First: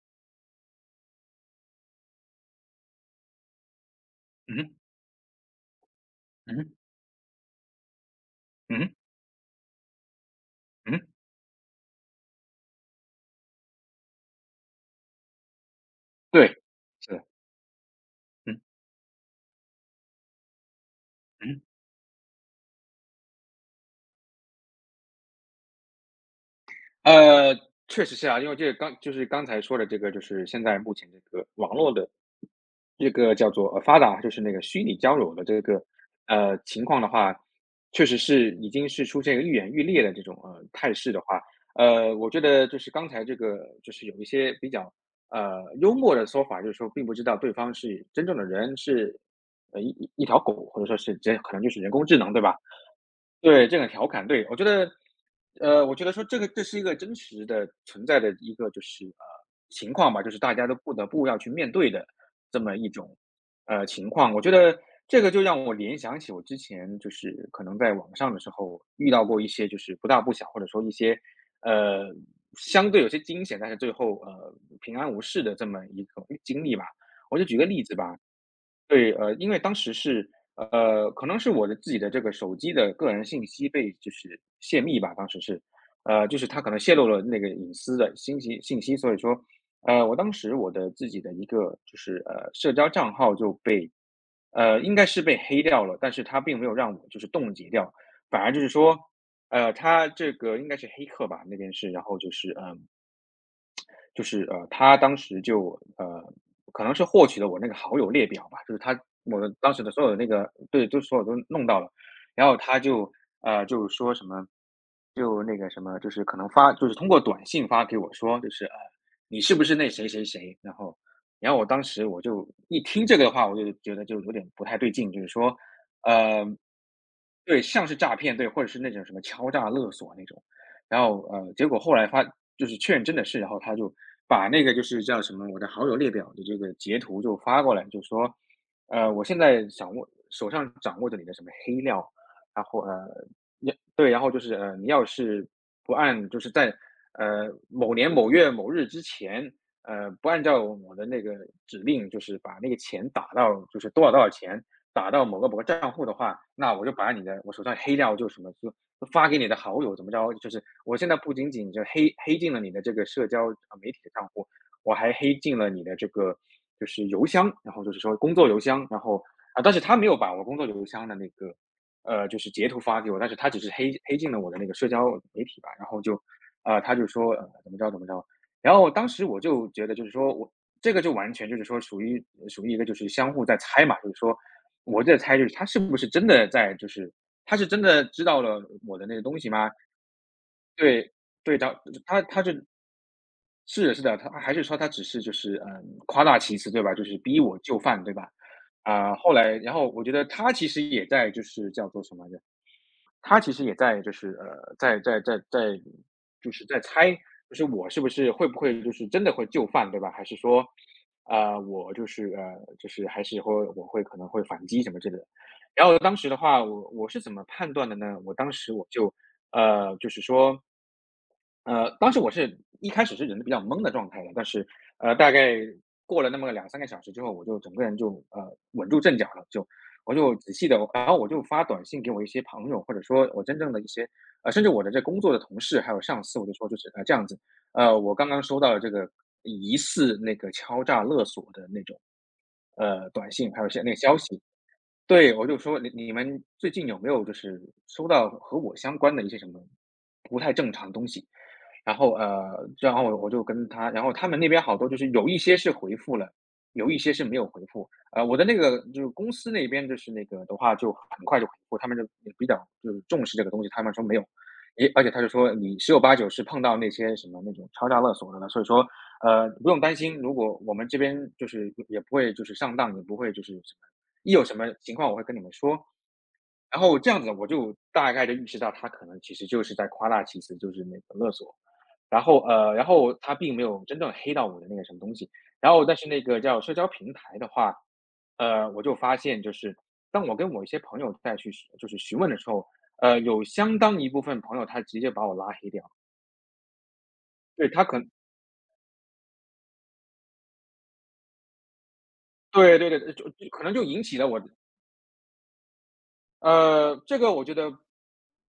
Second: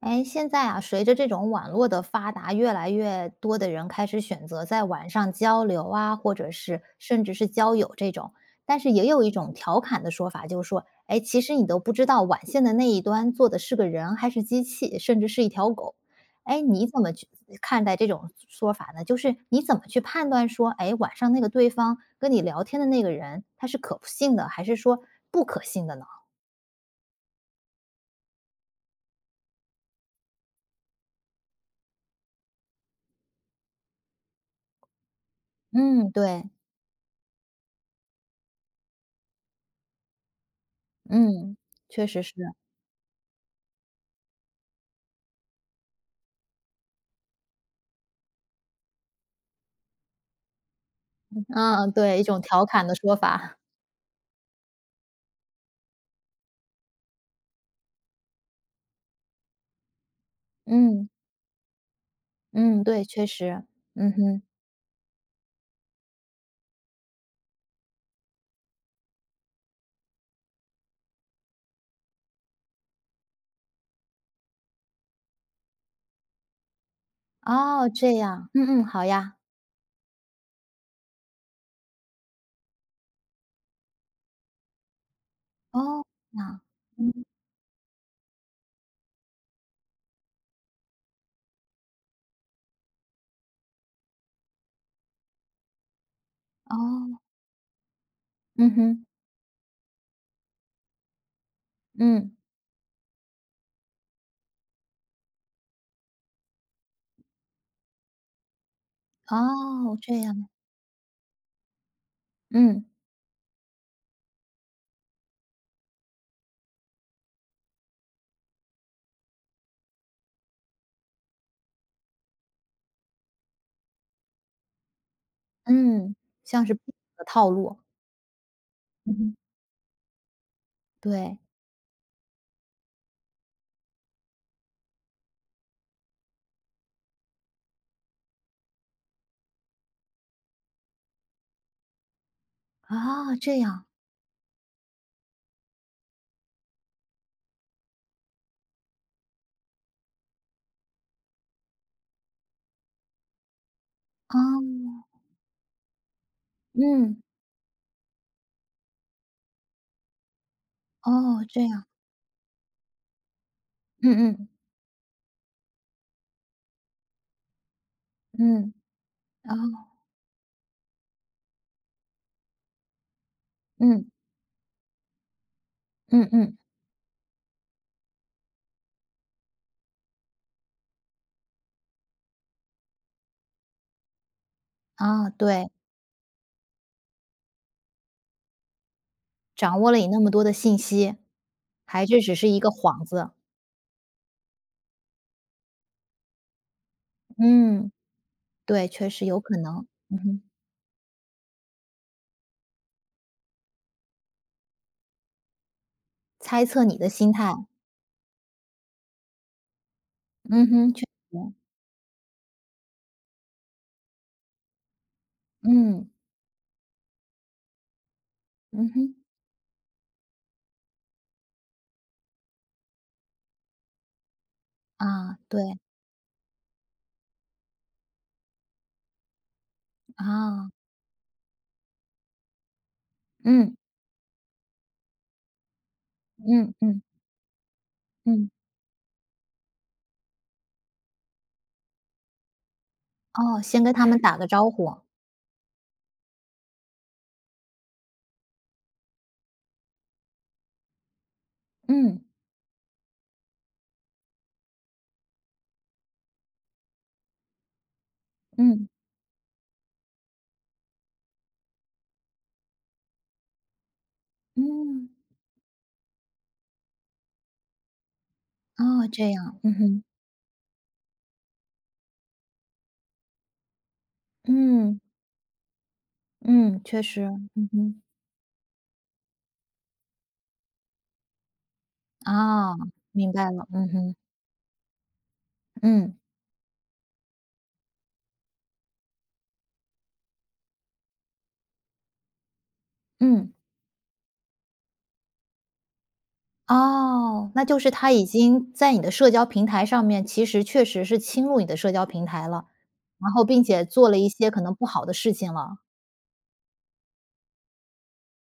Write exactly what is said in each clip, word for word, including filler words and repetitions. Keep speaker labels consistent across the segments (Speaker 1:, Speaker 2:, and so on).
Speaker 1: 哎，现在啊，随着这种网络的发达，越来越多的人开始选
Speaker 2: 嗯
Speaker 1: 择
Speaker 2: 哼，
Speaker 1: 在网上交流啊，或者
Speaker 2: 嗯哼，
Speaker 1: 是甚至是交友这种。但
Speaker 2: 嗯
Speaker 1: 是
Speaker 2: 哼，
Speaker 1: 也有一种调侃的说法，就是说，
Speaker 2: 嗯哼。
Speaker 1: 哎，其实你都不知道网线的那一端坐的是个人还是机器，甚至是一条狗。
Speaker 2: 对。
Speaker 1: 哎，你怎
Speaker 2: 是
Speaker 1: 么
Speaker 2: 的。
Speaker 1: 去看待这种
Speaker 2: 嗯，
Speaker 1: 说法呢？就是你怎么去判断说，哎，晚上那个
Speaker 2: 嗯。
Speaker 1: 对方跟你聊天的那个人，他是可信的，还是说不可信的呢？
Speaker 2: 呃，确实是啊。因为这个刚就是刚才说的这个，就是现在目前这个网络的这个叫做呃发达，就是那个虚拟交友的这个
Speaker 1: 嗯，对，
Speaker 2: 呃情况的话，确实是已经是出现一个愈演愈烈的这种呃态势的话。
Speaker 1: 嗯，确
Speaker 2: 呃，
Speaker 1: 实
Speaker 2: 我
Speaker 1: 是。
Speaker 2: 觉得就是刚才这个就是有一些比较呃幽默的说法，就是说并不知道对方是真正的人，是呃一一一条狗，或者说是这可能就是
Speaker 1: 嗯，
Speaker 2: 人工
Speaker 1: 对，
Speaker 2: 智
Speaker 1: 一
Speaker 2: 能，
Speaker 1: 种
Speaker 2: 对吧？
Speaker 1: 调侃的说法。
Speaker 2: 对，这个调侃，对，我觉得，呃，我觉得说这个这是一个真实的存在的一个就是呃情况吧，就是大家都不得
Speaker 1: 嗯，
Speaker 2: 不要去面对的这么
Speaker 1: 嗯，
Speaker 2: 一
Speaker 1: 对，
Speaker 2: 种
Speaker 1: 确实。
Speaker 2: 呃情
Speaker 1: 嗯
Speaker 2: 况。我
Speaker 1: 哼，
Speaker 2: 觉得这个就让我联想起我之前就是可能在网上的时候遇到过一些就是不大不小，或者说一些呃相对有些惊险，但是最后呃平安无事的这么一种经历吧。我就举个例
Speaker 1: 哦，
Speaker 2: 子吧。
Speaker 1: 这样，嗯嗯，好
Speaker 2: 对，呃，
Speaker 1: 呀。
Speaker 2: 因为当时是，呃，可能是我的自己的这个手机的个人信息被就是泄密吧，当时是，
Speaker 1: 哦，
Speaker 2: 呃，就
Speaker 1: 这
Speaker 2: 是
Speaker 1: 样，
Speaker 2: 他可能泄露了
Speaker 1: 嗯，
Speaker 2: 那个隐私的信息信息，所以说，呃，我当时我的自己的一个就是呃社交账号就被，呃，应该是被黑掉了，但是他并没有让我
Speaker 1: 哦，
Speaker 2: 就是冻结掉，反而就是
Speaker 1: 嗯
Speaker 2: 说，
Speaker 1: 哼，
Speaker 2: 呃，他这个应该是黑客吧，那边是，然后就
Speaker 1: 嗯，
Speaker 2: 是嗯、呃就是呃，他当时就呃，可能是获取了我那个好友列表吧，就是他我的当时的
Speaker 1: 哦，
Speaker 2: 所有
Speaker 1: 这
Speaker 2: 的那
Speaker 1: 样，
Speaker 2: 个对，就所有都弄到了，
Speaker 1: 嗯，嗯好呀哦那。嗯哦嗯哼嗯哦
Speaker 2: 然后
Speaker 1: 这
Speaker 2: 他
Speaker 1: 样嗯
Speaker 2: 就呃，就说什么，就那个什么，就是可能发，就是通过短信发给我说，就是呃，你是不是那谁谁谁？然后，然后我当时我就一听这个的话，我就觉得就有点不太对劲，就是说，
Speaker 1: 嗯
Speaker 2: 呃，
Speaker 1: 像是的套
Speaker 2: 对，
Speaker 1: 路。
Speaker 2: 像是诈骗，对，或者是那种什
Speaker 1: 嗯
Speaker 2: 么
Speaker 1: 哼，
Speaker 2: 敲诈勒索那种。然后
Speaker 1: 对，
Speaker 2: 呃，结果后来发，就是确认真的是，然后他就把那个就是叫什么我的好友列表的这个截图就发过来，就说，呃，我现在掌握手上掌握着你的什么黑料，然后呃，
Speaker 1: 啊，这
Speaker 2: 要
Speaker 1: 样，
Speaker 2: 对，然后就是呃，你要是不按就是在呃某年某月某日之前，呃，不按照我的那个指令，就是把那个钱打到就是多少多少钱
Speaker 1: 哦，
Speaker 2: 打到某个某个账户的话，那我就把
Speaker 1: 嗯，
Speaker 2: 你的我手上黑料就什么就发给你的好友怎么着？就是我现在不
Speaker 1: 哦，
Speaker 2: 仅
Speaker 1: 这
Speaker 2: 仅就
Speaker 1: 样，
Speaker 2: 黑黑进了你的这个社交呃媒体的账
Speaker 1: 嗯
Speaker 2: 户，
Speaker 1: 嗯，
Speaker 2: 我还黑进了你的这个就是邮箱，然后就是说工作邮
Speaker 1: 嗯，
Speaker 2: 箱，然后啊，但是
Speaker 1: 哦，
Speaker 2: 他没有把我工作邮箱的那个呃就是截图发给我，但是他只是黑
Speaker 1: 嗯，
Speaker 2: 黑进了我的那个社交媒体吧，然后就
Speaker 1: 嗯嗯，
Speaker 2: 啊呃他就说呃怎么着怎么着，然后当时我就觉得就是说我这个就完全就是说属于属于一个就是相互在猜嘛，就是说我在
Speaker 1: 啊，
Speaker 2: 猜就是他
Speaker 1: 对，
Speaker 2: 是不是真的在就是他是真的知道了我的那个东西吗？
Speaker 1: 掌握了你那么多的信
Speaker 2: 对，
Speaker 1: 息，
Speaker 2: 对，然后
Speaker 1: 还这
Speaker 2: 他
Speaker 1: 只
Speaker 2: 他
Speaker 1: 是
Speaker 2: 就。
Speaker 1: 一个幌子，
Speaker 2: 是是的，是的，他还是说他只是就是嗯夸大其词，对吧？就是逼我就
Speaker 1: 嗯。
Speaker 2: 范，对吧？
Speaker 1: 对，确
Speaker 2: 啊、
Speaker 1: 实
Speaker 2: 后
Speaker 1: 有可
Speaker 2: 来，然
Speaker 1: 能，
Speaker 2: 后我觉
Speaker 1: 嗯
Speaker 2: 得
Speaker 1: 哼，
Speaker 2: 他其实也在就是叫做什么他其实也在就是呃，在在在在就是
Speaker 1: 猜
Speaker 2: 在
Speaker 1: 测你的
Speaker 2: 猜，
Speaker 1: 心态，
Speaker 2: 就是我是不是会不会就是真的会就范，对吧？还是
Speaker 1: 嗯
Speaker 2: 说，
Speaker 1: 哼，确实，
Speaker 2: 呃，我就是呃，就是还是会我会可能会反击什么之类的。然后
Speaker 1: 嗯，
Speaker 2: 当时的话，我我是怎么判断的呢？我当时我
Speaker 1: 嗯
Speaker 2: 就
Speaker 1: 哼，
Speaker 2: 呃，就是说，呃，当时我是一开始是人比较懵的状态的，但是呃，大
Speaker 1: 啊，
Speaker 2: 概
Speaker 1: 对，
Speaker 2: 过了那么两三个小时之后，我就整个人就呃稳住阵脚了，就我就仔细
Speaker 1: 啊，
Speaker 2: 的，然后我就发短信给我一些朋友，或者说我真正
Speaker 1: 嗯，
Speaker 2: 的一些呃，甚至我的这工作的同事，还有上司，我就说
Speaker 1: 嗯
Speaker 2: 就是，
Speaker 1: 嗯
Speaker 2: 呃，这样子，呃，我刚刚
Speaker 1: 嗯，
Speaker 2: 收到了这个疑似那个敲诈勒索的那种，呃，短信，
Speaker 1: 哦，
Speaker 2: 还有一
Speaker 1: 先
Speaker 2: 些那
Speaker 1: 跟
Speaker 2: 个
Speaker 1: 他
Speaker 2: 消
Speaker 1: 们打
Speaker 2: 息，
Speaker 1: 个招呼，
Speaker 2: 对，我就说你你们最近有没有就是收到和我相关的一些什么不太正常的东西？然后
Speaker 1: 嗯，
Speaker 2: 呃，然后我我就跟他，然后他们那边好多就是有一些是回复了，有一些是没有回复。呃，我的那个
Speaker 1: 嗯，
Speaker 2: 就是公司那边就是那个的话就很快就回复，他们就也比较就是重视这个东西，他们说没有，也而
Speaker 1: 嗯，
Speaker 2: 且他就说你十有八九是碰到那些什么那种敲诈勒索的了，所以说
Speaker 1: 哦，这
Speaker 2: 呃，
Speaker 1: 样，
Speaker 2: 不
Speaker 1: 嗯
Speaker 2: 用担
Speaker 1: 哼，
Speaker 2: 心，如果我们这边就是也不会就是上当，也不会就是什么，一有什么情
Speaker 1: 嗯，
Speaker 2: 况我会跟你们说。
Speaker 1: 嗯，
Speaker 2: 然后
Speaker 1: 确
Speaker 2: 这样
Speaker 1: 实，
Speaker 2: 子我
Speaker 1: 嗯
Speaker 2: 就
Speaker 1: 哼，
Speaker 2: 大概的意识到他可能其实就是在夸大其词，就是那个勒索。然后，呃，
Speaker 1: 啊，
Speaker 2: 然后
Speaker 1: 明
Speaker 2: 他
Speaker 1: 白
Speaker 2: 并没
Speaker 1: 了，
Speaker 2: 有
Speaker 1: 嗯
Speaker 2: 真正
Speaker 1: 哼，
Speaker 2: 黑到我的那个什么东西。然后但是
Speaker 1: 嗯，
Speaker 2: 那个叫社交平台的话，呃，我就发现就是当我跟我一些朋友再去就是询问的时候，呃，有
Speaker 1: 嗯。
Speaker 2: 相当一部分朋友他直接把我拉黑掉。
Speaker 1: 哦，那
Speaker 2: 对，
Speaker 1: 就
Speaker 2: 他
Speaker 1: 是
Speaker 2: 可能
Speaker 1: 他已经在你的社交平台上面，其实确实是侵入你的社交平台了，
Speaker 2: 对对对，呃就
Speaker 1: 然后
Speaker 2: 就
Speaker 1: 并
Speaker 2: 可能就
Speaker 1: 且
Speaker 2: 引
Speaker 1: 做了
Speaker 2: 起了
Speaker 1: 一
Speaker 2: 我
Speaker 1: 些可能不好的事情了。
Speaker 2: 呃，这个我觉得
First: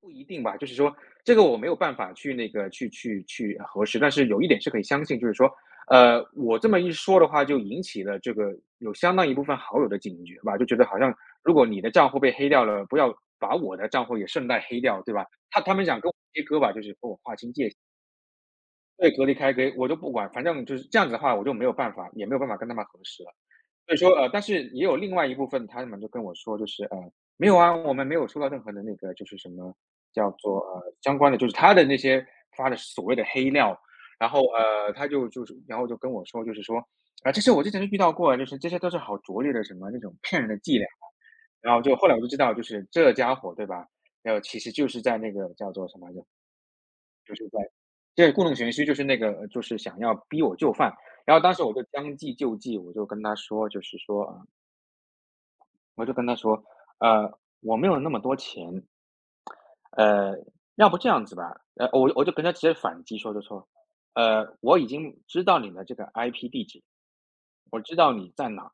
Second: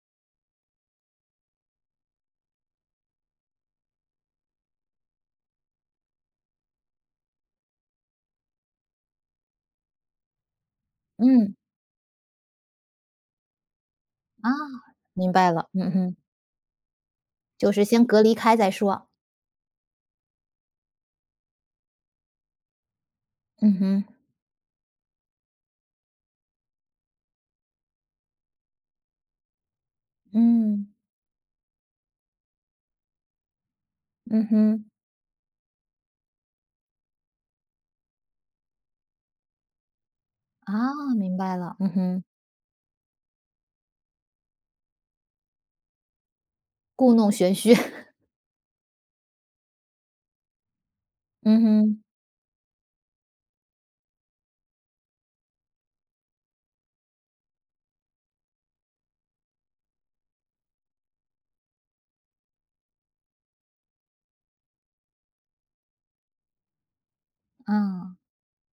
Speaker 2: 不一定吧，就是说这个我没有办法去那个去去去核实，但是有一点是可以相信，就是说，呃，我这么一说的话，就引起了这个有相当一部分好友的警觉吧，就觉得好像
Speaker 1: 嗯，
Speaker 2: 如果你的账户被黑掉了，不要把我的账户也顺
Speaker 1: 啊，
Speaker 2: 带黑掉，对吧？
Speaker 1: 明白
Speaker 2: 他
Speaker 1: 了，
Speaker 2: 他们
Speaker 1: 嗯
Speaker 2: 想跟我
Speaker 1: 哼，
Speaker 2: 切割吧，就是跟我划清界
Speaker 1: 就
Speaker 2: 限，
Speaker 1: 是先隔离开再说。
Speaker 2: 对，隔离开给我就不管，反正就是这样子的话，我就没有办法，也没有办法跟他们核实了。
Speaker 1: 嗯
Speaker 2: 所以
Speaker 1: 哼，
Speaker 2: 说，呃，但是也有另外一部分，他们就跟我说，就是呃，没有啊，我们没有收到任何的那个，就是什么叫做
Speaker 1: 嗯，
Speaker 2: 呃相关的，就是他的那些发的所谓的黑料，然后
Speaker 1: 嗯哼，
Speaker 2: 呃，他就就是，然后就跟我说，就是说啊、这些我之前就遇到过，就是这些都是好拙劣的什么那种骗人的伎俩，
Speaker 1: 啊，明白
Speaker 2: 然
Speaker 1: 了，
Speaker 2: 后
Speaker 1: 嗯
Speaker 2: 就后来我
Speaker 1: 哼，
Speaker 2: 就知道，就是这家伙对吧？然后其实就是在那个叫做什么来着，
Speaker 1: 故弄
Speaker 2: 就是
Speaker 1: 玄
Speaker 2: 在
Speaker 1: 虚，
Speaker 2: 这个故弄玄虚，就是那个呃就是想要逼我就范。然后当
Speaker 1: 嗯
Speaker 2: 时我就
Speaker 1: 哼，
Speaker 2: 将计就计，我就跟他说，就是说啊。呃我就跟他说：“呃，我没有那么多钱，呃，要不这样子吧。”呃，我我就跟他直接反击说就说：“呃，我已经知道你的这个 I P 地址，我知道
Speaker 1: 啊，
Speaker 2: 你在哪，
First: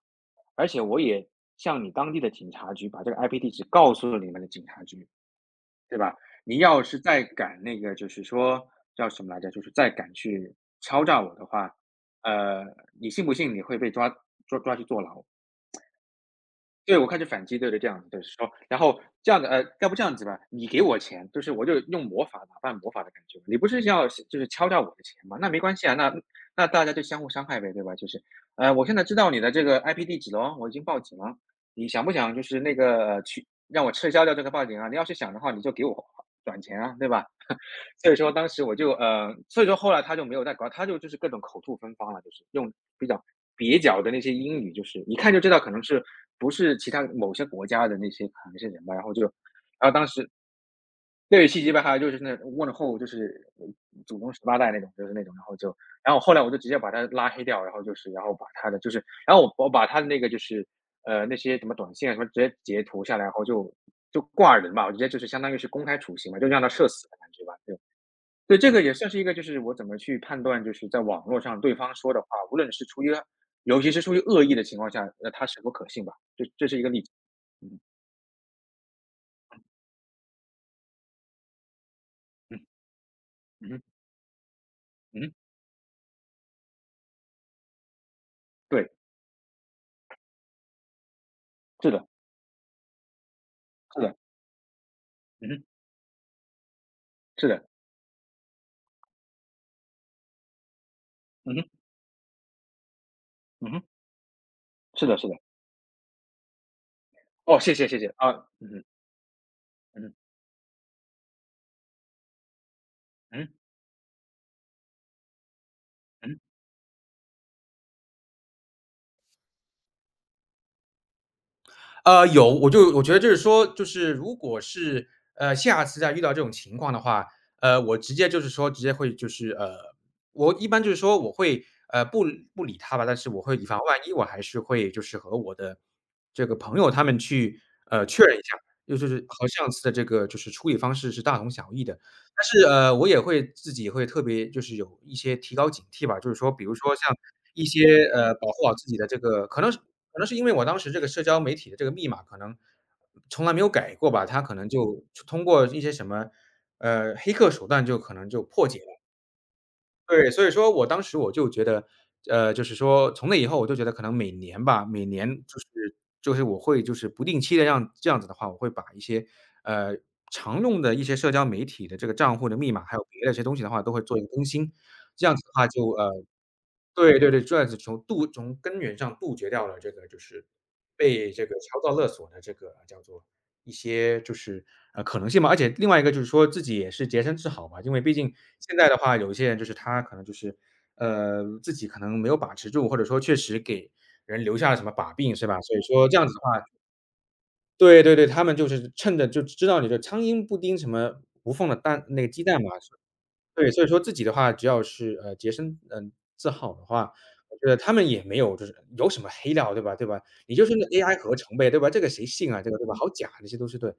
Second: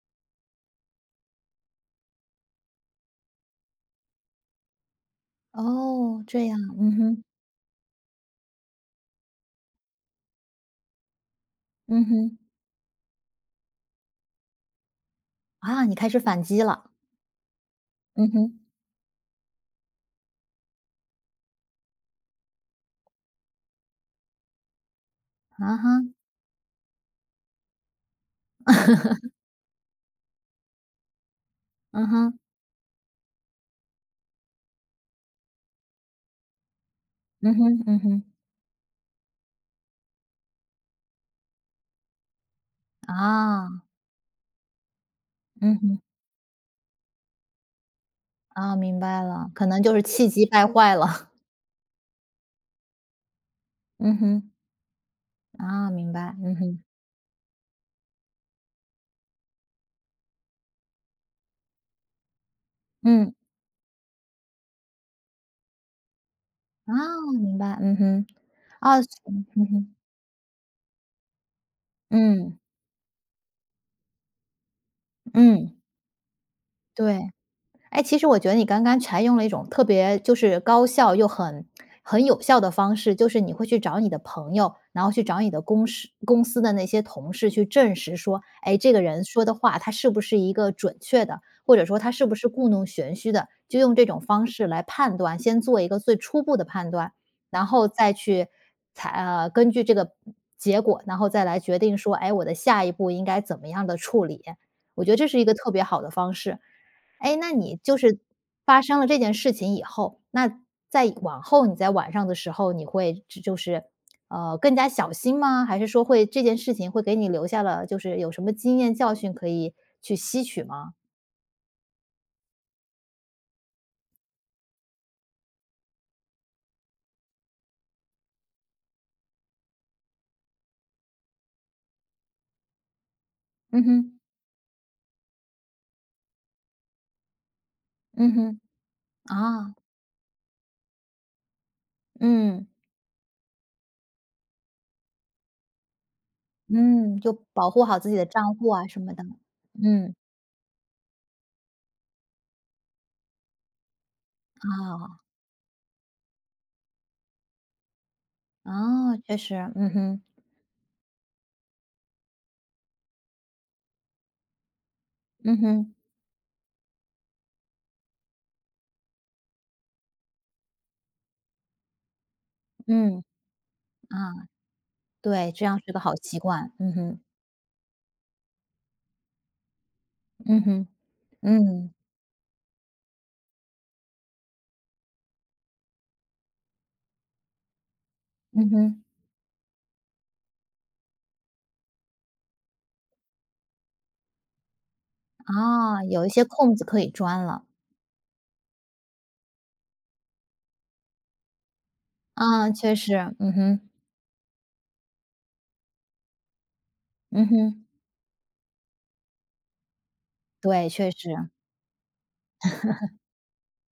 Speaker 2: 而且我也向你当地的警察局把这个 I P 地址告诉了你们的警察局，对吧？
Speaker 1: 哦，这
Speaker 2: 你
Speaker 1: 样，
Speaker 2: 要
Speaker 1: 嗯
Speaker 2: 是再
Speaker 1: 哼，
Speaker 2: 敢那个，就是说叫什么来着，就是再敢去敲诈我的话，
Speaker 1: 嗯哼，
Speaker 2: 呃，你信不信你会被抓抓抓去坐牢？”
Speaker 1: 啊，你开始反击了，
Speaker 2: 对，我开始反击，对对，这样子，对，
Speaker 1: 嗯
Speaker 2: 说，
Speaker 1: 哼，
Speaker 2: 然后这样的，呃，要不这样子吧，你给我钱，就是我就用魔法，打败魔法的感觉，你不是要就是敲诈我的钱吗？那没
Speaker 1: 啊
Speaker 2: 关系
Speaker 1: 哈，
Speaker 2: 啊，那那大家就相互伤害呗，对吧？就是，呃，我现在知道你的这个 I P 地址了哦我已经报警了，你想
Speaker 1: 嗯
Speaker 2: 不想
Speaker 1: 哼，
Speaker 2: 就是那个呃去让我撤销掉这个报警啊？你要是想的话，你就给我转钱啊，对吧？
Speaker 1: 嗯哼，嗯
Speaker 2: 所以
Speaker 1: 哼，
Speaker 2: 说当时我就呃，所以说后来他就没有再搞，他就就是各种口吐芬芳了，就是用比较蹩
Speaker 1: 啊，
Speaker 2: 脚的那些英语，就是一看就知道可
Speaker 1: 嗯
Speaker 2: 能
Speaker 1: 哼。
Speaker 2: 是不是其他某些国家的那些可能是
Speaker 1: 啊，
Speaker 2: 人吧，
Speaker 1: 明
Speaker 2: 然后
Speaker 1: 白
Speaker 2: 就，
Speaker 1: 了，可能
Speaker 2: 然后
Speaker 1: 就是
Speaker 2: 当
Speaker 1: 气
Speaker 2: 时
Speaker 1: 急败坏了。
Speaker 2: 对 于细急败坏，他就是那问候就是
Speaker 1: 嗯
Speaker 2: 祖宗十
Speaker 1: 哼，
Speaker 2: 八代那种，就是那种，然后就，
Speaker 1: 啊，明
Speaker 2: 然后后
Speaker 1: 白，
Speaker 2: 来我
Speaker 1: 嗯
Speaker 2: 就直接
Speaker 1: 哼，
Speaker 2: 把他拉黑掉，然后就是，然后把他的就是，然后我我把他的那个就是呃那些什么短信啊什么直接截图下来，
Speaker 1: 嗯，
Speaker 2: 然后就就挂人吧，我直接就是相当于是公开处刑嘛，就让他社
Speaker 1: 啊，
Speaker 2: 死的感觉吧，
Speaker 1: 明白，
Speaker 2: 对。
Speaker 1: 嗯哼，
Speaker 2: 对，这个也
Speaker 1: 啊，
Speaker 2: 算是一个就是
Speaker 1: 嗯
Speaker 2: 我怎
Speaker 1: 哼，
Speaker 2: 么去判断，就是在网络上对方说的话，无
Speaker 1: 嗯，
Speaker 2: 论是出于尤其是出于恶意的情况下，那它是否
Speaker 1: 嗯，
Speaker 2: 可信吧。这这是一个例子。
Speaker 1: 对。
Speaker 2: 嗯
Speaker 1: 哎，其实我觉得你刚刚采用了一种特别就是高效又很很有
Speaker 2: 嗯
Speaker 1: 效的方式，就是你会
Speaker 2: 嗯
Speaker 1: 去
Speaker 2: 哼
Speaker 1: 找你的朋友，然后
Speaker 2: 嗯
Speaker 1: 去
Speaker 2: 哼
Speaker 1: 找你的公司公司的那些同事去证实说，哎，
Speaker 2: 对，
Speaker 1: 这个人说的话他是不是一个准确的，或者
Speaker 2: 是
Speaker 1: 说
Speaker 2: 的
Speaker 1: 他是不是故弄玄虚的，就用
Speaker 2: 是
Speaker 1: 这
Speaker 2: 的，
Speaker 1: 种方式来判断，
Speaker 2: 嗯
Speaker 1: 先
Speaker 2: 哼，
Speaker 1: 做一个最初步的判断，
Speaker 2: 是的，
Speaker 1: 然后再去采呃根据这个结果，然后再
Speaker 2: 嗯
Speaker 1: 来
Speaker 2: 哼
Speaker 1: 决定说，哎，我的下一步应该怎么
Speaker 2: 嗯哼，
Speaker 1: 样的处理。我
Speaker 2: 是
Speaker 1: 觉
Speaker 2: 的
Speaker 1: 得
Speaker 2: 是
Speaker 1: 这
Speaker 2: 的。
Speaker 1: 是一个特别好的方式。哎，那
Speaker 2: 哦，谢
Speaker 1: 你
Speaker 2: 谢
Speaker 1: 就
Speaker 2: 谢谢，
Speaker 1: 是
Speaker 2: 啊，嗯
Speaker 1: 发
Speaker 2: 哼
Speaker 1: 生了这件事情以
Speaker 2: 嗯哼
Speaker 1: 后，那在往后你在晚上的时候，你会就
Speaker 2: 嗯
Speaker 1: 就是，呃，更加小心吗？还是说会
Speaker 2: 嗯。
Speaker 1: 这件事情会给你留下了就是有什么经验教训可以去吸取吗？
Speaker 2: 呃，有，我就我觉得就是说，就是如果是，呃，下次再遇到这种情况的话，呃，我直接就是说直接会就是呃，我一般就是说我会，呃，不不理他吧，但是我会以防
Speaker 1: 嗯
Speaker 2: 万一，
Speaker 1: 哼，
Speaker 2: 我还是会就是和我的这个朋友他们去，呃，确
Speaker 1: 嗯
Speaker 2: 认一下，
Speaker 1: 哼，
Speaker 2: 就就是和上
Speaker 1: 啊，
Speaker 2: 次的这个就是处理方式是大同小异的。但
Speaker 1: 嗯。
Speaker 2: 是，呃，我也会自己会特别就是有一些提高警惕吧，就是说比如说像
Speaker 1: 嗯，就
Speaker 2: 一
Speaker 1: 保护好
Speaker 2: 些，
Speaker 1: 自己的
Speaker 2: 呃，保
Speaker 1: 账
Speaker 2: 护
Speaker 1: 户
Speaker 2: 好
Speaker 1: 啊
Speaker 2: 自己
Speaker 1: 什
Speaker 2: 的
Speaker 1: 么
Speaker 2: 这
Speaker 1: 的。
Speaker 2: 个可能是
Speaker 1: 嗯，
Speaker 2: 可能是因为我当时这个社交媒体的这个密码可能从来没有改过吧，它可能就
Speaker 1: 啊，
Speaker 2: 通过一些什么，呃，黑客手段就可能就破解了。
Speaker 1: 啊，确实，嗯哼，
Speaker 2: 对，所以说我当时我就觉得，呃，就是说从那以后我就觉得可能每年吧，每年
Speaker 1: 嗯
Speaker 2: 就是
Speaker 1: 哼，
Speaker 2: 就是我会就是不定期的让这样子的话，我会把一些，呃，常用的一些社交媒体的这个账户的密码，还有
Speaker 1: 嗯，
Speaker 2: 别的一些东西的话，都会做一个更
Speaker 1: 啊，
Speaker 2: 新。这样子的
Speaker 1: 对，这
Speaker 2: 话
Speaker 1: 样
Speaker 2: 就，
Speaker 1: 是个好
Speaker 2: 呃
Speaker 1: 习惯。嗯
Speaker 2: 对
Speaker 1: 哼，
Speaker 2: 对对，转子从杜从根源上杜绝掉了这个就是
Speaker 1: 嗯哼，
Speaker 2: 被这个敲
Speaker 1: 嗯，
Speaker 2: 诈勒索的这个叫做一些就是，呃，可能性嘛。而且另外一个就是说自己也是洁身自好吧，因为毕竟
Speaker 1: 嗯
Speaker 2: 现在的
Speaker 1: 哼。
Speaker 2: 话，有一些人就是他可能就是，呃，自己可能没有把持住，或者说确实给人留下了什么把柄，是吧？所以
Speaker 1: 啊，
Speaker 2: 说这
Speaker 1: 有
Speaker 2: 样
Speaker 1: 一
Speaker 2: 子的
Speaker 1: 些
Speaker 2: 话
Speaker 1: 空子可以钻了。
Speaker 2: 对对对，他们就是趁着就知道你的苍蝇不叮什么无缝的蛋那个鸡蛋
Speaker 1: 啊，
Speaker 2: 嘛，
Speaker 1: 确实，嗯
Speaker 2: 对，
Speaker 1: 哼，
Speaker 2: 所以说自己的话，只要是，呃，洁身，嗯自好的话，
Speaker 1: 嗯
Speaker 2: 我觉得
Speaker 1: 哼，
Speaker 2: 他们也没有就是有什么黑料，对吧对吧？你就是
Speaker 1: 对，
Speaker 2: 那
Speaker 1: 确
Speaker 2: A I 合
Speaker 1: 实，
Speaker 2: 成呗，对吧？这个谁信啊，这个对吧？好假，这些都是对，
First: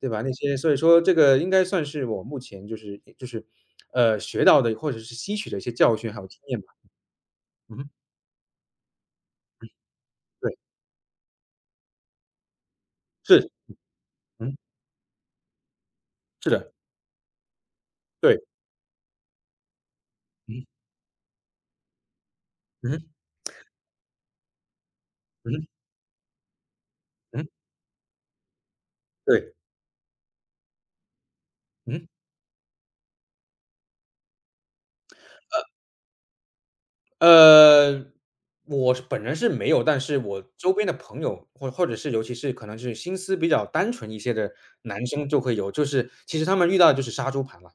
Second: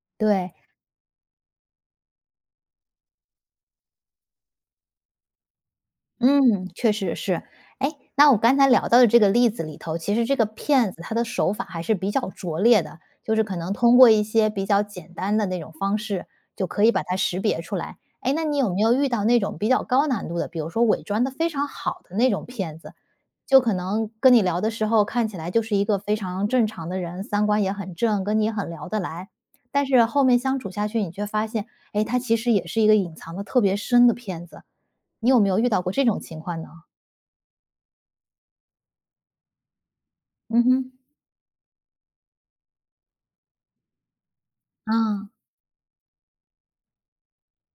Speaker 2: 对吧？那
Speaker 1: 对。
Speaker 2: 些所以说这个应该算是我目前就是就是，呃，学到的或者是吸取的一些教训还有经验吧。
Speaker 1: 嗯，确实是。
Speaker 2: 嗯哼
Speaker 1: 哎，那我刚才聊到的这个例子里头，其实这个
Speaker 2: 对，
Speaker 1: 骗子他的手法还是比较拙劣的，就是
Speaker 2: 是，
Speaker 1: 可能通过一些
Speaker 2: 嗯，
Speaker 1: 比较简单的那种方式，
Speaker 2: 是
Speaker 1: 就
Speaker 2: 的，
Speaker 1: 可以把它识别出来。哎，
Speaker 2: 对，
Speaker 1: 那你有没有遇到那种比较高难度的，比
Speaker 2: 嗯，
Speaker 1: 如说伪装的非常好的那种骗子？
Speaker 2: 嗯
Speaker 1: 就可能跟你聊的时候看起来就
Speaker 2: 嗯
Speaker 1: 是一个非常正常的人，三
Speaker 2: 嗯，
Speaker 1: 观也很正，跟你也很聊得来，
Speaker 2: 对，
Speaker 1: 但是后面相处下去，你却发现，哎，
Speaker 2: 嗯。
Speaker 1: 他其实也是一个隐藏的特别深的骗子。你有没有遇到过这种情况呢？
Speaker 2: 呃，我是本人是没有，但是我
Speaker 1: 嗯
Speaker 2: 周边
Speaker 1: 哼。
Speaker 2: 的朋友，或或者是尤其是可能是心思比较单纯一些的男生
Speaker 1: 啊，
Speaker 2: 就会有，就是其实他们遇到的就是杀猪盘了，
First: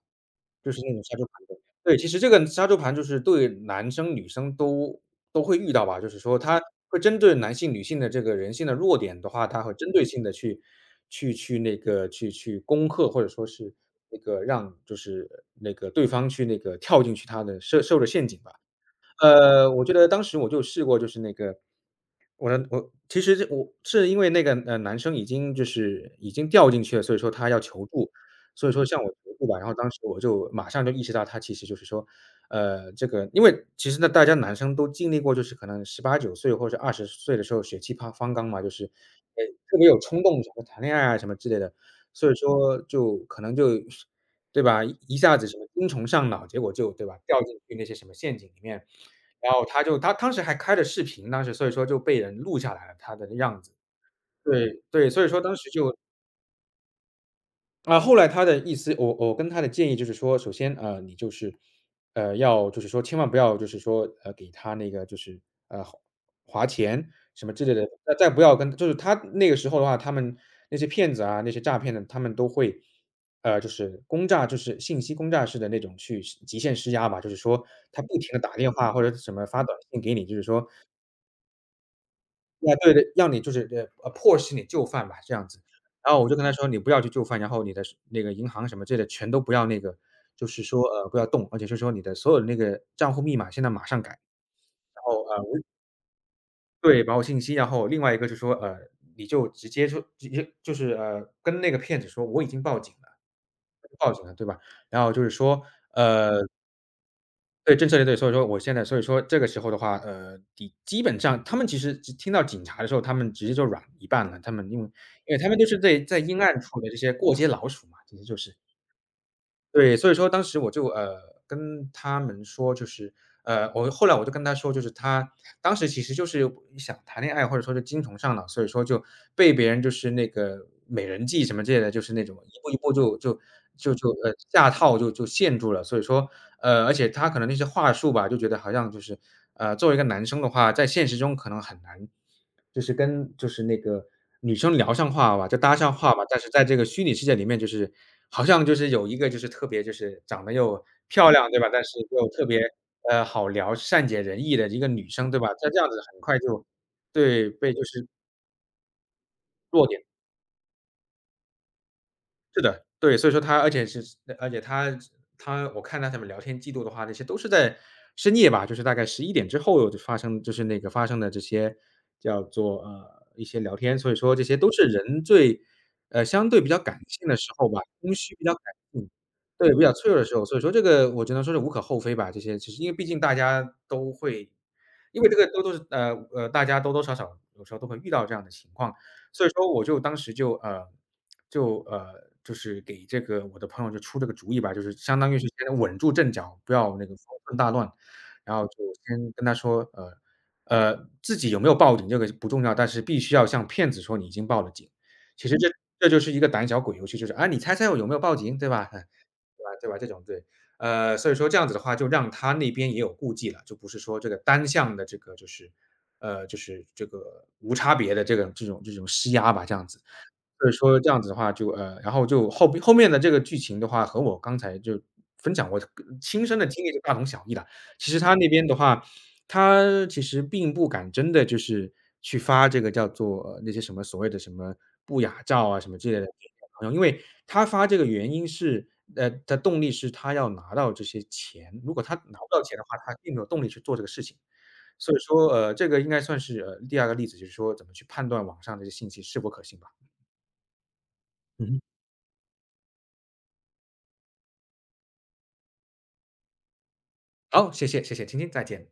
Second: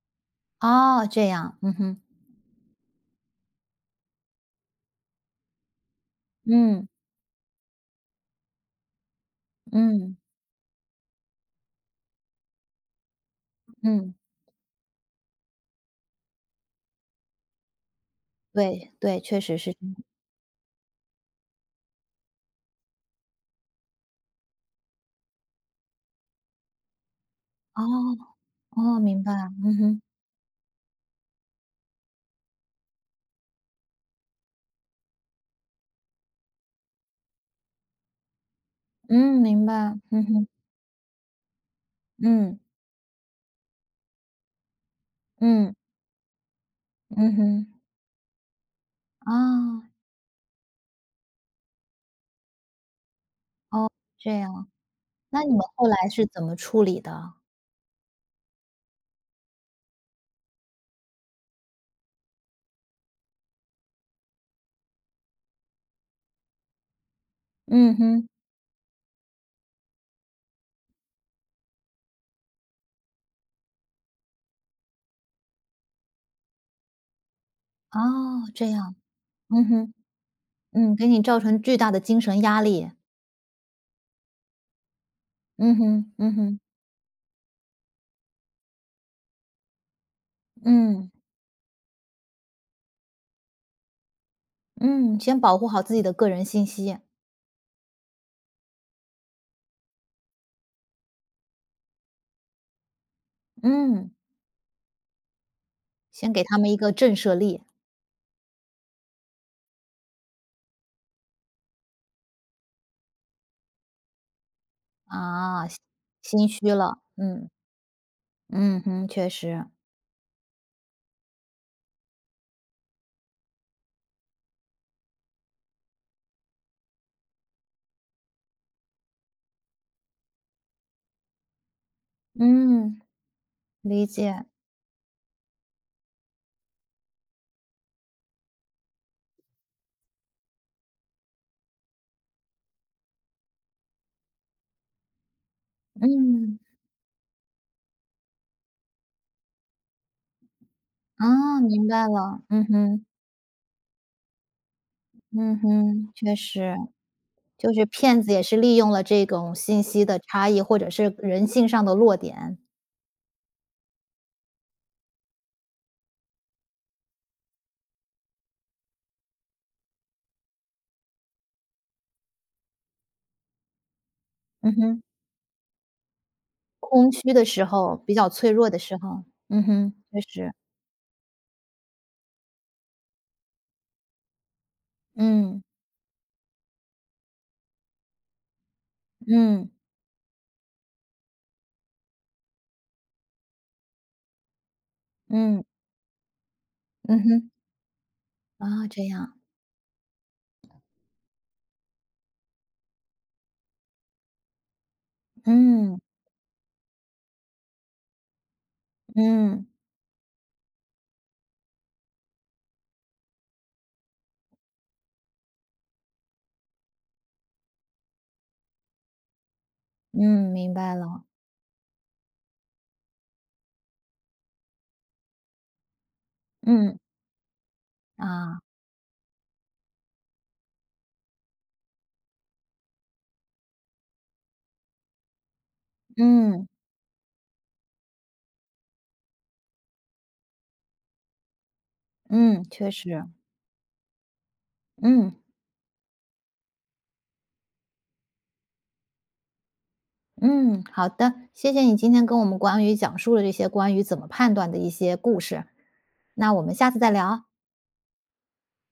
Speaker 2: 就是那种
Speaker 1: 哦，
Speaker 2: 杀猪
Speaker 1: 这
Speaker 2: 盘
Speaker 1: 样，
Speaker 2: 的
Speaker 1: 嗯
Speaker 2: 对，
Speaker 1: 哼，
Speaker 2: 其实这个杀猪盘就是对男生女生都都会遇到吧，就是说他
Speaker 1: 嗯，
Speaker 2: 会针对男性、女性的这个人性的弱点的话，他会针对
Speaker 1: 嗯，
Speaker 2: 性的去去去那个去去攻克，或者说是
Speaker 1: 嗯，
Speaker 2: 那个让就是那个对方去那个跳进去他的设设的陷阱吧。
Speaker 1: 对，对，确实
Speaker 2: 呃，
Speaker 1: 是这
Speaker 2: 我觉
Speaker 1: 样，
Speaker 2: 得当时我就试过，就是那个，我的我其实这我是因为那个，呃，男生已经就是已经掉进去了，所以说他要
Speaker 1: 哦，
Speaker 2: 求助，所以说
Speaker 1: 哦，
Speaker 2: 向我求
Speaker 1: 明白，
Speaker 2: 助吧。然后
Speaker 1: 嗯
Speaker 2: 当时
Speaker 1: 哼，
Speaker 2: 我就马上就意识到他其实就是说，呃，这个因为其实呢，大家男生都经历过，就是可能十八九岁或者二十岁的时候血气方方刚嘛，就是，
Speaker 1: 嗯，
Speaker 2: 呃，
Speaker 1: 明白，
Speaker 2: 特别有冲
Speaker 1: 嗯
Speaker 2: 动，
Speaker 1: 哼，
Speaker 2: 什么谈恋爱啊什么之类的，所以
Speaker 1: 嗯，
Speaker 2: 说就可能就对吧，一下子什么
Speaker 1: 嗯，
Speaker 2: 精虫上脑，结果就对吧，
Speaker 1: 嗯
Speaker 2: 掉进
Speaker 1: 哼，
Speaker 2: 去那些什么陷阱里面。然后他
Speaker 1: 啊，
Speaker 2: 就他当时还开着视频，当时所以说就被人录下来了他的样子。
Speaker 1: 哦，这样，
Speaker 2: 对，对，所以说
Speaker 1: 那你
Speaker 2: 当
Speaker 1: 们
Speaker 2: 时
Speaker 1: 后来
Speaker 2: 就
Speaker 1: 是怎么处理的？
Speaker 2: 啊，后来他的意思我我跟他的建议就是说，首先，呃，你就是，呃，要就是说千万不要就是说，呃，给他那个就是，呃，划钱什么之类的，
Speaker 1: 嗯
Speaker 2: 再
Speaker 1: 哼，
Speaker 2: 再不要跟就是他那个时候的话，他们那些骗子啊，那些诈骗的，他们都会，呃，就是轰炸，就是信息轰炸式的那种去施极限施压吧，就是说他不停的
Speaker 1: 哦，
Speaker 2: 打
Speaker 1: 这
Speaker 2: 电话
Speaker 1: 样，
Speaker 2: 或者什么发
Speaker 1: 嗯
Speaker 2: 短
Speaker 1: 哼，
Speaker 2: 信给你，就是说
Speaker 1: 嗯，给你造成巨大的精神压
Speaker 2: 对啊，
Speaker 1: 力，
Speaker 2: 对的，让你就是呃，迫使你就范吧，这样子。
Speaker 1: 嗯哼，
Speaker 2: 然后我
Speaker 1: 嗯
Speaker 2: 就跟他
Speaker 1: 哼，
Speaker 2: 说："你不要去就范，然后你的那个银行什么之类的全都不要那个，就是说，呃，
Speaker 1: 嗯，
Speaker 2: 不要动，而且就是说你的所有的那个账户密码现在马上改。"然
Speaker 1: 嗯，
Speaker 2: 后
Speaker 1: 先
Speaker 2: 呃，
Speaker 1: 保护好自己的个人信息，
Speaker 2: 对，保我信息，然后另外一个就是说，呃，你就直接就直接就是，呃，跟那个骗子说我已经报警了。
Speaker 1: 嗯。
Speaker 2: 对吧？然后就是说，
Speaker 1: 先
Speaker 2: 呃
Speaker 1: 给他们一个震慑力，
Speaker 2: 对，政策也对，所以说我现在所以说这个时候的话，呃，底基本上他们其实只听到警察的时候，他们直接就软一半了，他们因为因为他们都
Speaker 1: 啊，心
Speaker 2: 是在在阴
Speaker 1: 心
Speaker 2: 暗
Speaker 1: 虚
Speaker 2: 处的这
Speaker 1: 了，
Speaker 2: 些过街
Speaker 1: 嗯，
Speaker 2: 老鼠嘛，其实就是。
Speaker 1: 嗯哼，确实，
Speaker 2: 对，所以说当时我就，呃，跟他们说，就是呃，我后来我就跟他说，就是他当时其实就是想谈恋爱，或者说是精虫上脑，所以说就被别人就是那个美人计什么之类的，就是那种一步一步
Speaker 1: 嗯，
Speaker 2: 就就就
Speaker 1: 理
Speaker 2: 就，呃，
Speaker 1: 解，
Speaker 2: 下套就就陷住了。所以说，呃，而且他可能那些话术吧，就觉得好像就是，呃，作为一个男生的话，在现实中可能很难就是跟就是那个女生聊上话吧，就搭上话吧，但是
Speaker 1: 嗯，
Speaker 2: 在这个虚拟世界里面，就是好像就是有一个就是特别就是长得又漂亮，
Speaker 1: 啊，
Speaker 2: 对吧？但
Speaker 1: 明
Speaker 2: 是
Speaker 1: 白
Speaker 2: 又
Speaker 1: 了，
Speaker 2: 特别，
Speaker 1: 嗯哼，
Speaker 2: 呃，好聊、善解人意的一个女生，对吧？
Speaker 1: 嗯
Speaker 2: 她这样子
Speaker 1: 哼，
Speaker 2: 很
Speaker 1: 确
Speaker 2: 快就
Speaker 1: 实，
Speaker 2: 对，
Speaker 1: 就
Speaker 2: 被就
Speaker 1: 是
Speaker 2: 是
Speaker 1: 骗子也是利用了这种信
Speaker 2: 弱点
Speaker 1: 息的差异，或者是人性上的弱点，
Speaker 2: 是的，对，所以说他而且是呃而且他他我看到他们聊天记录的话，那些都是在深夜吧，就是大概十一点之后就发生就是那个发生的这些叫做，呃，一些聊天，所以说这些都
Speaker 1: 嗯
Speaker 2: 是
Speaker 1: 哼，
Speaker 2: 人最呃，相对比较感
Speaker 1: 空
Speaker 2: 性
Speaker 1: 虚
Speaker 2: 的
Speaker 1: 的
Speaker 2: 时
Speaker 1: 时
Speaker 2: 候吧，
Speaker 1: 候，比
Speaker 2: 空
Speaker 1: 较
Speaker 2: 虚比
Speaker 1: 脆
Speaker 2: 较
Speaker 1: 弱
Speaker 2: 感
Speaker 1: 的时
Speaker 2: 性，
Speaker 1: 候，嗯
Speaker 2: 对，比
Speaker 1: 哼，
Speaker 2: 较脆弱
Speaker 1: 确
Speaker 2: 的时候，
Speaker 1: 实，
Speaker 2: 所以说这个我只能说是无可厚非吧，这些其实因为毕竟大家都会因为这个
Speaker 1: 嗯，
Speaker 2: 都都是呃，呃，大家多多少少有时候都会遇到这样的情况。所以
Speaker 1: 嗯，
Speaker 2: 说我就当时就呃，就呃，就是给这个我的朋友就出这个主意吧，就是相当于是
Speaker 1: 嗯，
Speaker 2: 先稳住阵脚，不要那个
Speaker 1: 嗯
Speaker 2: 方
Speaker 1: 哼，
Speaker 2: 寸大乱。然后就
Speaker 1: 啊，这
Speaker 2: 先
Speaker 1: 样，
Speaker 2: 跟他说，呃呃，自己有没有报警这个不重要，但是必须要向骗子说你已经报了警。其实这
Speaker 1: 嗯，
Speaker 2: 这就是一个胆小鬼游戏，就是啊，你猜猜我有没有报警，对吧？对
Speaker 1: 嗯，
Speaker 2: 吧？对吧？这种对，呃，所以说这样子的话，就让他那边也有顾忌了，就不是说这个单向的这个就是呃，就是这个无差别的这个这种这种施压吧，这样子。
Speaker 1: 嗯，
Speaker 2: 所以
Speaker 1: 明白
Speaker 2: 说这样
Speaker 1: 了，
Speaker 2: 子的话就呃，然后就后后面的这个剧情的话，和我刚才就分享我亲身的经历
Speaker 1: 嗯，
Speaker 2: 是大同小异的。其实他那
Speaker 1: 啊。
Speaker 2: 边的话，他其实并不敢真的就是去发这个叫做，呃那些什么所谓的什么不雅照啊什么之类的，
Speaker 1: 嗯，
Speaker 2: 因为他发这个原因是呃，的动力是他要拿到这些钱，如果他拿不到
Speaker 1: 嗯，
Speaker 2: 钱的
Speaker 1: 确
Speaker 2: 话，他
Speaker 1: 实，
Speaker 2: 并没有动力去做这个事情。所以
Speaker 1: 嗯，
Speaker 2: 说，呃，这个应该算是，呃，第二个例子，就是说怎么去判断网上这些信息是否可信吧。
Speaker 1: 嗯，好的，
Speaker 2: 嗯
Speaker 1: 谢谢
Speaker 2: 哼
Speaker 1: 你今天跟我们关于讲述了这些关于怎么判断的一些故事，那我们下次再聊。
Speaker 2: 好，谢谢，谢谢青青，再见。